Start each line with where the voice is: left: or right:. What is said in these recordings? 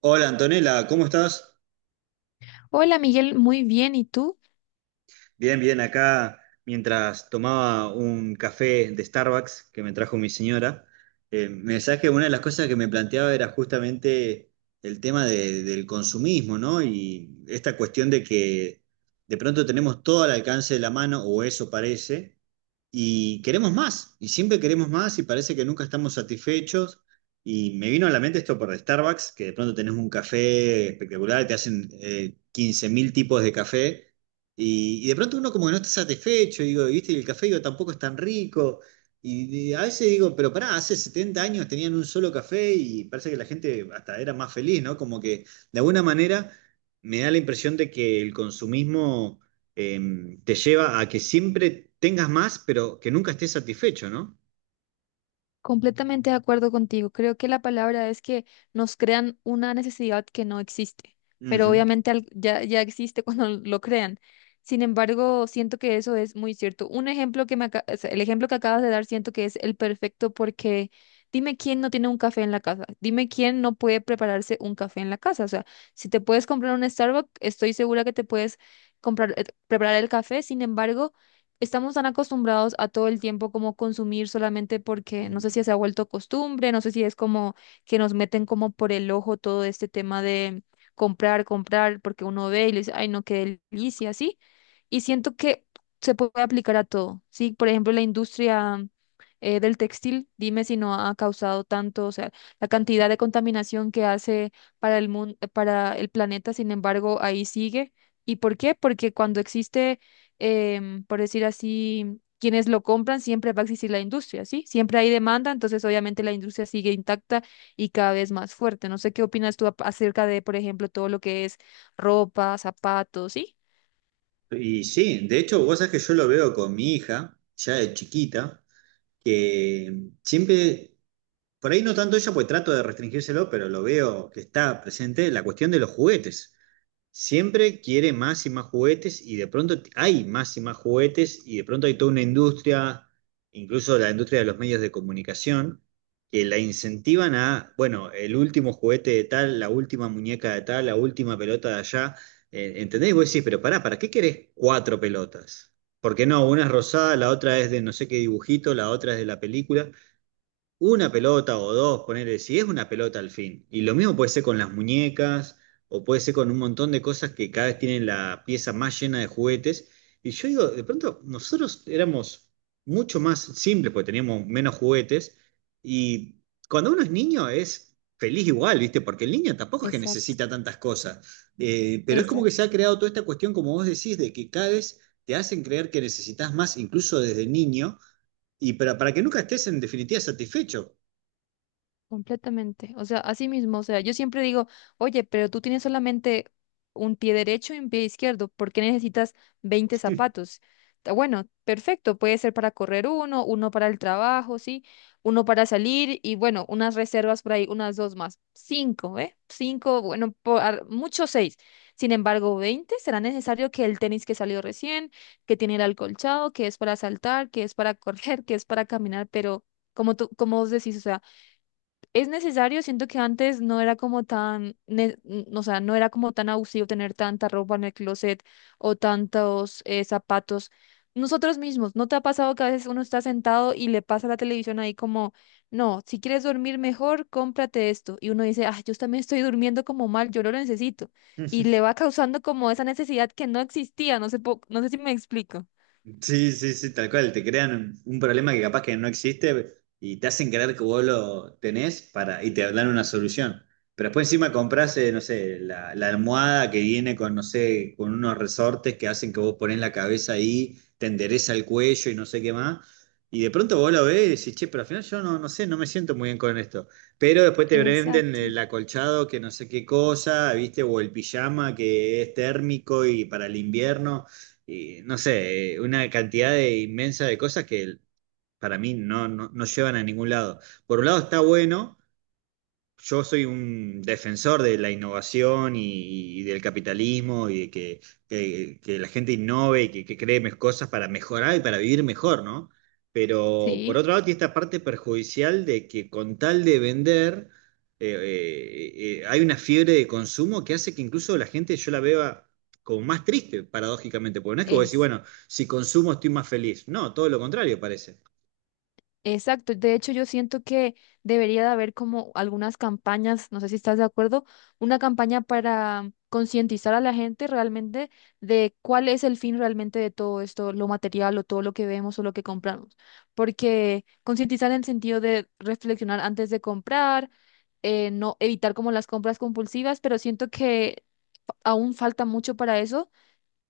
right: Hola Antonella, ¿cómo estás?
left: Hola Miguel, muy bien. ¿Y tú?
right: Bien, bien, acá mientras tomaba un café de Starbucks que me trajo mi señora, me decías que una de las cosas que me planteaba era justamente el tema del consumismo, ¿no? Y esta cuestión de que de pronto tenemos todo al alcance de la mano, o eso parece, y queremos más, y siempre queremos más y parece que nunca estamos satisfechos. Y me vino a la mente esto por Starbucks, que de pronto tenés un café espectacular, te hacen 15.000 tipos de café, y de pronto uno como que no está satisfecho, y digo, viste, y el café digo, tampoco es tan rico. Y a veces digo, pero pará, hace 70 años tenían un solo café y parece que la gente hasta era más feliz, ¿no? Como que de alguna manera me da la impresión de que el consumismo te lleva a que siempre tengas más, pero que nunca estés satisfecho, ¿no?
left: Completamente de acuerdo contigo. Creo que la palabra es que nos crean una necesidad que no existe, pero
right: Ujú.
left: obviamente ya existe cuando lo crean. Sin embargo, siento que eso es muy cierto. Un ejemplo que me, aca- o sea, el ejemplo que acabas de dar siento que es el perfecto porque dime quién no tiene un café en la casa, dime quién no puede prepararse un café en la casa. O sea, si te puedes comprar un Starbucks, estoy segura que te puedes comprar, preparar el café. Sin embargo, estamos tan acostumbrados a todo el tiempo como consumir solamente porque no sé
right: Mm.
left: si se ha vuelto costumbre, no sé si es como que nos meten como por el ojo todo este tema de comprar, comprar, porque uno ve y le dice, ay, no, qué delicia, sí. Y siento que se puede aplicar a todo, ¿sí? Por ejemplo, la industria del textil, dime si no ha causado tanto, o sea, la cantidad de contaminación que hace para el mundo, para el planeta. Sin embargo, ahí sigue. ¿Y por qué? Porque cuando existe por decir así, quienes lo compran, siempre va a existir la industria, ¿sí? Siempre hay demanda, entonces obviamente la industria sigue intacta y cada vez más fuerte. No sé qué opinas tú acerca de, por ejemplo, todo lo que es ropa, zapatos, ¿sí?
right: Y sí, de hecho, vos sabés que yo lo veo con mi hija, ya de chiquita, que siempre, por ahí no tanto ella, pues trato de restringírselo, pero lo veo que está presente la cuestión de los juguetes. Siempre quiere más y más juguetes y de pronto hay más y más juguetes y de pronto hay toda una industria, incluso la industria de los medios de comunicación, que la incentivan a, bueno, el último juguete de tal, la última muñeca de tal, la última pelota de allá. ¿Entendés? Y vos decís, pero pará, ¿para qué querés cuatro pelotas? Porque no, una es rosada, la otra es de no sé qué dibujito, la otra es de la película, una pelota o dos, ponerle, si es una pelota al fin. Y lo mismo puede ser con las muñecas, o puede ser con un montón de cosas que cada vez tienen la pieza más llena de juguetes. Y yo digo, de pronto nosotros éramos mucho más simples porque teníamos menos juguetes. Y cuando uno es niño es feliz igual, ¿viste? Porque el niño tampoco es que
left: Exacto,
right: necesita tantas cosas. Pero es como que se
left: exacto.
right: ha creado toda esta cuestión, como vos decís, de que cada vez te hacen creer que necesitas más, incluso desde niño, y para que nunca estés en definitiva satisfecho.
left: Completamente. O sea, así mismo. O sea, yo siempre digo, oye, pero tú tienes solamente un pie derecho y un pie izquierdo. ¿Por qué necesitas 20 zapatos? Bueno, perfecto. Puede ser para correr uno, uno para el trabajo, ¿sí? Uno para salir y bueno, unas reservas por ahí, unas dos más. Cinco, ¿eh? Cinco, bueno, mucho seis. Sin embargo, ¿20 será necesario? Que el tenis que salió recién, que tiene el alcolchado, que es para saltar, que es para correr, que es para caminar, pero como tú, como vos decís, o sea. Es necesario, siento que antes no era como tan, ne- n- o sea, no era como tan abusivo tener tanta ropa en el closet o tantos zapatos. Nosotros mismos, ¿no te ha pasado que a veces uno está sentado y le pasa la televisión ahí como, no, si quieres dormir mejor, cómprate esto? Y uno dice, ah, yo también estoy durmiendo como mal, yo lo necesito. Y le va causando como esa necesidad que no existía, no no sé si me explico.
right: Sí, sí, sí, tal cual. Te crean un problema que capaz que no existe y te hacen creer que vos lo tenés para, y te dan una solución. Pero después encima compras, no sé, la almohada que viene con, no sé, con unos resortes que hacen que vos ponés la cabeza ahí, te endereza el cuello y no sé qué más. Y de pronto vos lo ves y decís, che, pero al final yo no, no sé, no me siento muy bien con esto. Pero después te venden
left: Exacto.
right: el acolchado que no sé qué cosa, ¿viste? O el pijama que es térmico y para el invierno. Y no sé, una cantidad de inmensa de cosas que para mí no, no, no llevan a ningún lado. Por un lado está bueno, yo soy un defensor de la innovación y del capitalismo y de que, que la gente innove y que cree cosas para mejorar y para vivir mejor, ¿no? Pero por
left: Sí.
right: otro lado, tiene esta parte perjudicial de que con tal de vender, hay una fiebre de consumo que hace que incluso la gente yo la vea como más triste, paradójicamente, porque no es que vos decís, bueno, si consumo estoy más feliz. No, todo lo contrario parece.
left: Exacto, de hecho yo siento que debería de haber como algunas campañas, no sé si estás de acuerdo, una campaña para concientizar a la gente realmente de cuál es el fin realmente de todo esto, lo material o todo lo que vemos o lo que compramos. Porque concientizar en el sentido de reflexionar antes de comprar, no evitar como las compras compulsivas, pero siento que aún falta mucho para eso,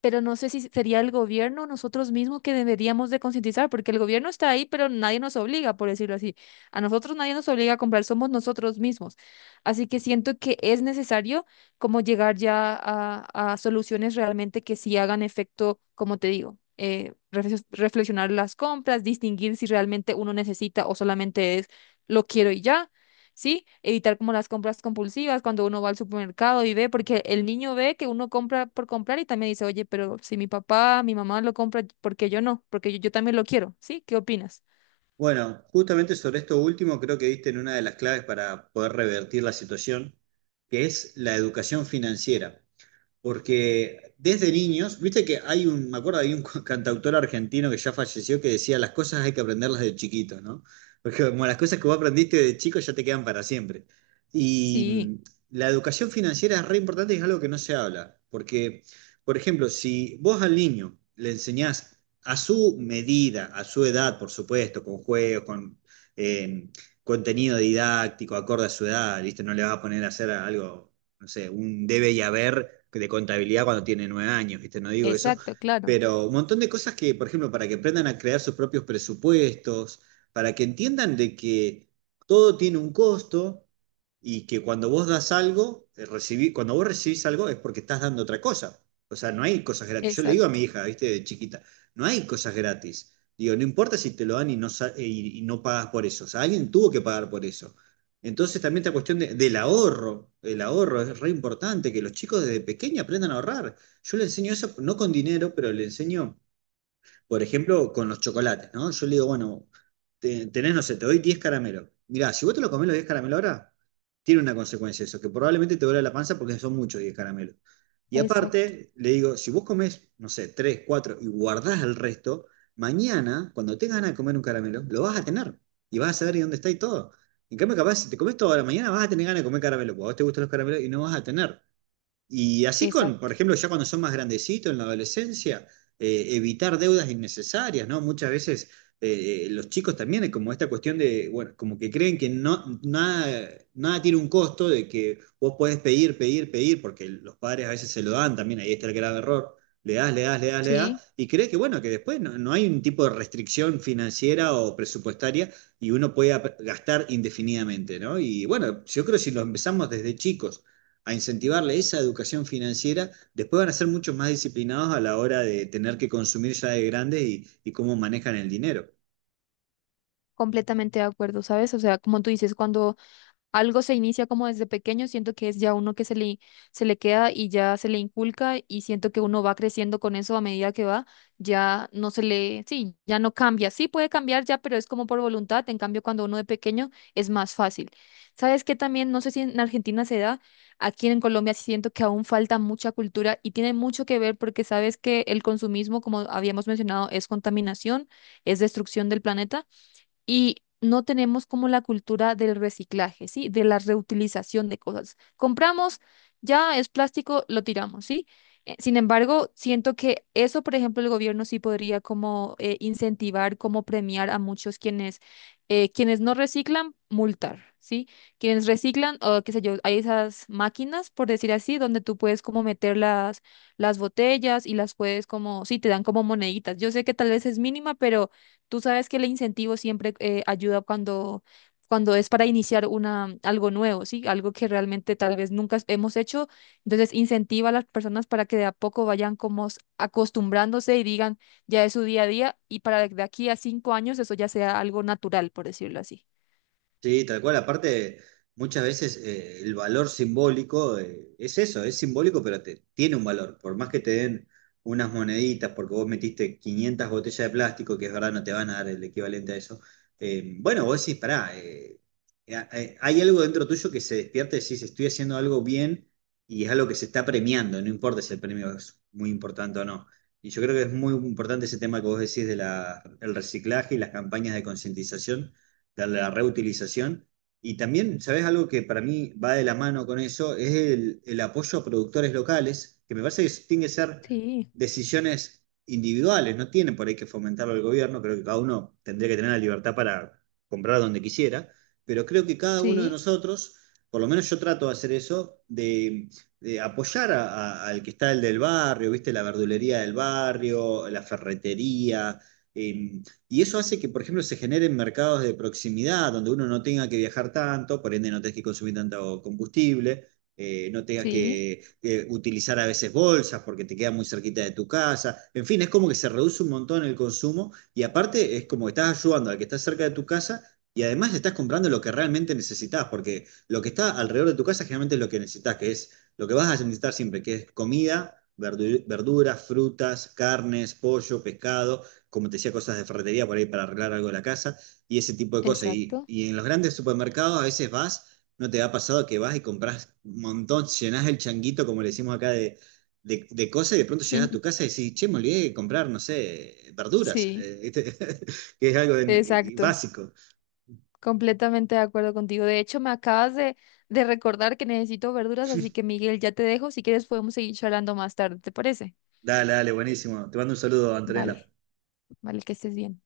left: pero no sé si sería el gobierno o nosotros mismos que deberíamos de concientizar, porque el gobierno está ahí, pero nadie nos obliga, por decirlo así. A nosotros nadie nos obliga a comprar, somos nosotros mismos. Así que siento que es necesario como llegar ya a soluciones realmente que sí hagan efecto, como te digo. Reflexionar las compras, distinguir si realmente uno necesita o solamente es lo quiero y ya. Sí, evitar como las compras compulsivas cuando uno va al supermercado y ve, porque el niño ve que uno compra por comprar y también dice, oye, pero si mi papá, mi mamá lo compra, ¿por qué yo no? Porque yo también lo quiero, ¿sí? ¿Qué opinas?
right: Bueno, justamente sobre esto último creo que diste en una de las claves para poder revertir la situación, que es la educación financiera, porque desde niños, viste que hay un, me acuerdo, hay un cantautor argentino que ya falleció que decía, las cosas hay que aprenderlas de chiquito, ¿no? Porque como las cosas que vos aprendiste de chico ya te quedan para siempre. Y
left: Sí,
right: la educación financiera es re importante y es algo que no se habla, porque, por ejemplo, si vos al niño le enseñás a su medida, a su edad, por supuesto, con juegos, con eh, contenido didáctico, acorde a su edad, ¿viste? No le vas a poner a hacer algo, no sé, un debe y haber de contabilidad cuando tiene 9 años, ¿viste? No digo eso,
left: exacto, claro,
right: pero un montón de cosas que, por ejemplo, para que aprendan a crear sus propios presupuestos, para que entiendan de que todo tiene un costo y que cuando vos das algo, cuando vos recibís algo es porque estás dando otra cosa. O sea, no hay cosas gratis. Yo le digo a mi
left: exacto,
right: hija, ¿viste? De chiquita, no hay cosas gratis. Digo, no importa si te lo dan y no, y no pagas por eso. O sea, alguien tuvo que pagar por eso. Entonces también esta cuestión del ahorro, el ahorro es re importante, que los chicos desde pequeños aprendan a ahorrar. Yo le enseño eso, no con dinero, pero le enseño, por ejemplo, con los chocolates, ¿no? Yo le digo, bueno, tenés, no sé, te doy 10 caramelos. Mirá, si vos te lo comés los 10 caramelos ahora, tiene una consecuencia eso, que probablemente te duele la panza porque son muchos 10 caramelos. Y
left: exacto,
right: aparte, le digo, si vos comés, no sé, 3, 4 y guardás el resto, mañana, cuando tengas ganas de comer un caramelo, lo vas a tener y vas a saber dónde está y todo. En cambio, capaz, si te comes todo ahora, mañana vas a tener ganas de comer caramelo, porque a vos te gustan los caramelos y no vas a tener. Y así con, por
left: exacto,
right: ejemplo, ya cuando son más grandecitos en la adolescencia, evitar deudas innecesarias, ¿no? Muchas veces los chicos también hay como esta cuestión de, bueno, como que creen que no, nada, nada tiene un costo, de que vos podés pedir, pedir, pedir, porque los padres a veces se lo dan también, ahí está el grave error. Le das, le das, le das, le
left: sí,
right: das, y crees que bueno, que después no hay un tipo de restricción financiera o presupuestaria y uno puede gastar indefinidamente, ¿no? Y bueno, yo creo que si lo empezamos desde chicos a incentivarle esa educación financiera, después van a ser mucho más disciplinados a la hora de tener que consumir ya de grande y cómo manejan el dinero.
left: completamente de acuerdo, ¿sabes? O sea, como tú dices, cuando algo se inicia como desde pequeño, siento que es ya uno que se le queda y ya se le inculca y siento que uno va creciendo con eso a medida que va, ya no se le, sí, ya no cambia. Sí puede cambiar ya, pero es como por voluntad. En cambio, cuando uno de pequeño es más fácil. ¿Sabes qué también? No sé si en Argentina se da, aquí en Colombia sí siento que aún falta mucha cultura y tiene mucho que ver porque sabes que el consumismo, como habíamos mencionado, es contaminación, es destrucción del planeta y no tenemos como la cultura del reciclaje, ¿sí? De la reutilización de cosas. Compramos, ya es plástico, lo tiramos, ¿sí? Sin embargo, siento que eso, por ejemplo, el gobierno sí podría como incentivar, como premiar a muchos quienes, quienes no reciclan, multar, ¿sí? Quienes reciclan, o qué sé yo, hay esas máquinas, por decir así, donde tú puedes como meter las botellas y las puedes como, sí, te dan como moneditas. Yo sé que tal vez es mínima, pero tú sabes que el incentivo siempre ayuda cuando, cuando es para iniciar una, algo nuevo, ¿sí? Algo que realmente tal vez nunca hemos hecho. Entonces, incentiva a las personas para que de a poco vayan como acostumbrándose y digan, ya es su día a día, y para de aquí a 5 años eso ya sea algo natural, por decirlo así.
right: Sí, tal cual. Aparte, muchas veces el valor simbólico es eso, es simbólico, pero tiene un valor. Por más que te den unas moneditas, porque vos metiste 500 botellas de plástico, que es verdad, no te van a dar el equivalente a eso. Bueno, vos decís, pará, hay algo dentro tuyo que se despierta y decís, estoy haciendo algo bien y es algo que se está premiando, no importa si el premio es muy importante o no. Y yo creo que es muy importante ese tema que vos decís de el reciclaje y las campañas de concientización de la reutilización. Y también, ¿sabes algo que para mí va de la mano con eso? Es el apoyo a productores locales, que me parece que tienen que ser
left: Sí,
right: decisiones individuales, no tienen por ahí que fomentarlo el gobierno, creo que cada uno tendría que tener la libertad para comprar donde quisiera, pero creo que cada uno de
left: sí,
right: nosotros, por lo menos yo trato de hacer eso, de apoyar al que está el del barrio, viste, la verdulería del barrio, la ferretería, eh, y eso hace que, por ejemplo, se generen mercados de proximidad, donde uno no tenga que viajar tanto, por ende no tengas que consumir tanto combustible, no tengas
left: sí,
right: que utilizar a veces bolsas porque te queda muy cerquita de tu casa. En fin, es como que se reduce un montón el consumo y aparte es como que estás ayudando al que está cerca de tu casa y además estás comprando lo que realmente necesitas, porque lo que está alrededor de tu casa generalmente es lo que necesitas, que es lo que vas a necesitar siempre, que es comida, verduras, frutas, carnes, pollo, pescado, como te decía, cosas de ferretería por ahí para arreglar algo de la casa y ese tipo de cosas.
left: exacto.
right: Y en los grandes supermercados a veces vas, no te ha pasado que vas y compras un montón, llenás el changuito, como le decimos acá, de cosas y de pronto llegas a
left: Ujú.
right: tu casa y decís, che, me olvidé de comprar, no sé, verduras,
left: Sí,
right: ¿viste? Que es algo
left: exacto.
right: básico.
left: Completamente de acuerdo contigo. De hecho, me acabas de recordar que necesito verduras, así que Miguel, ya te dejo. Si quieres, podemos seguir charlando más tarde, ¿te parece?
right: Dale, dale, buenísimo. Te mando un saludo,
left: Vale,
right: Antonella.
left: vale, que estés bien.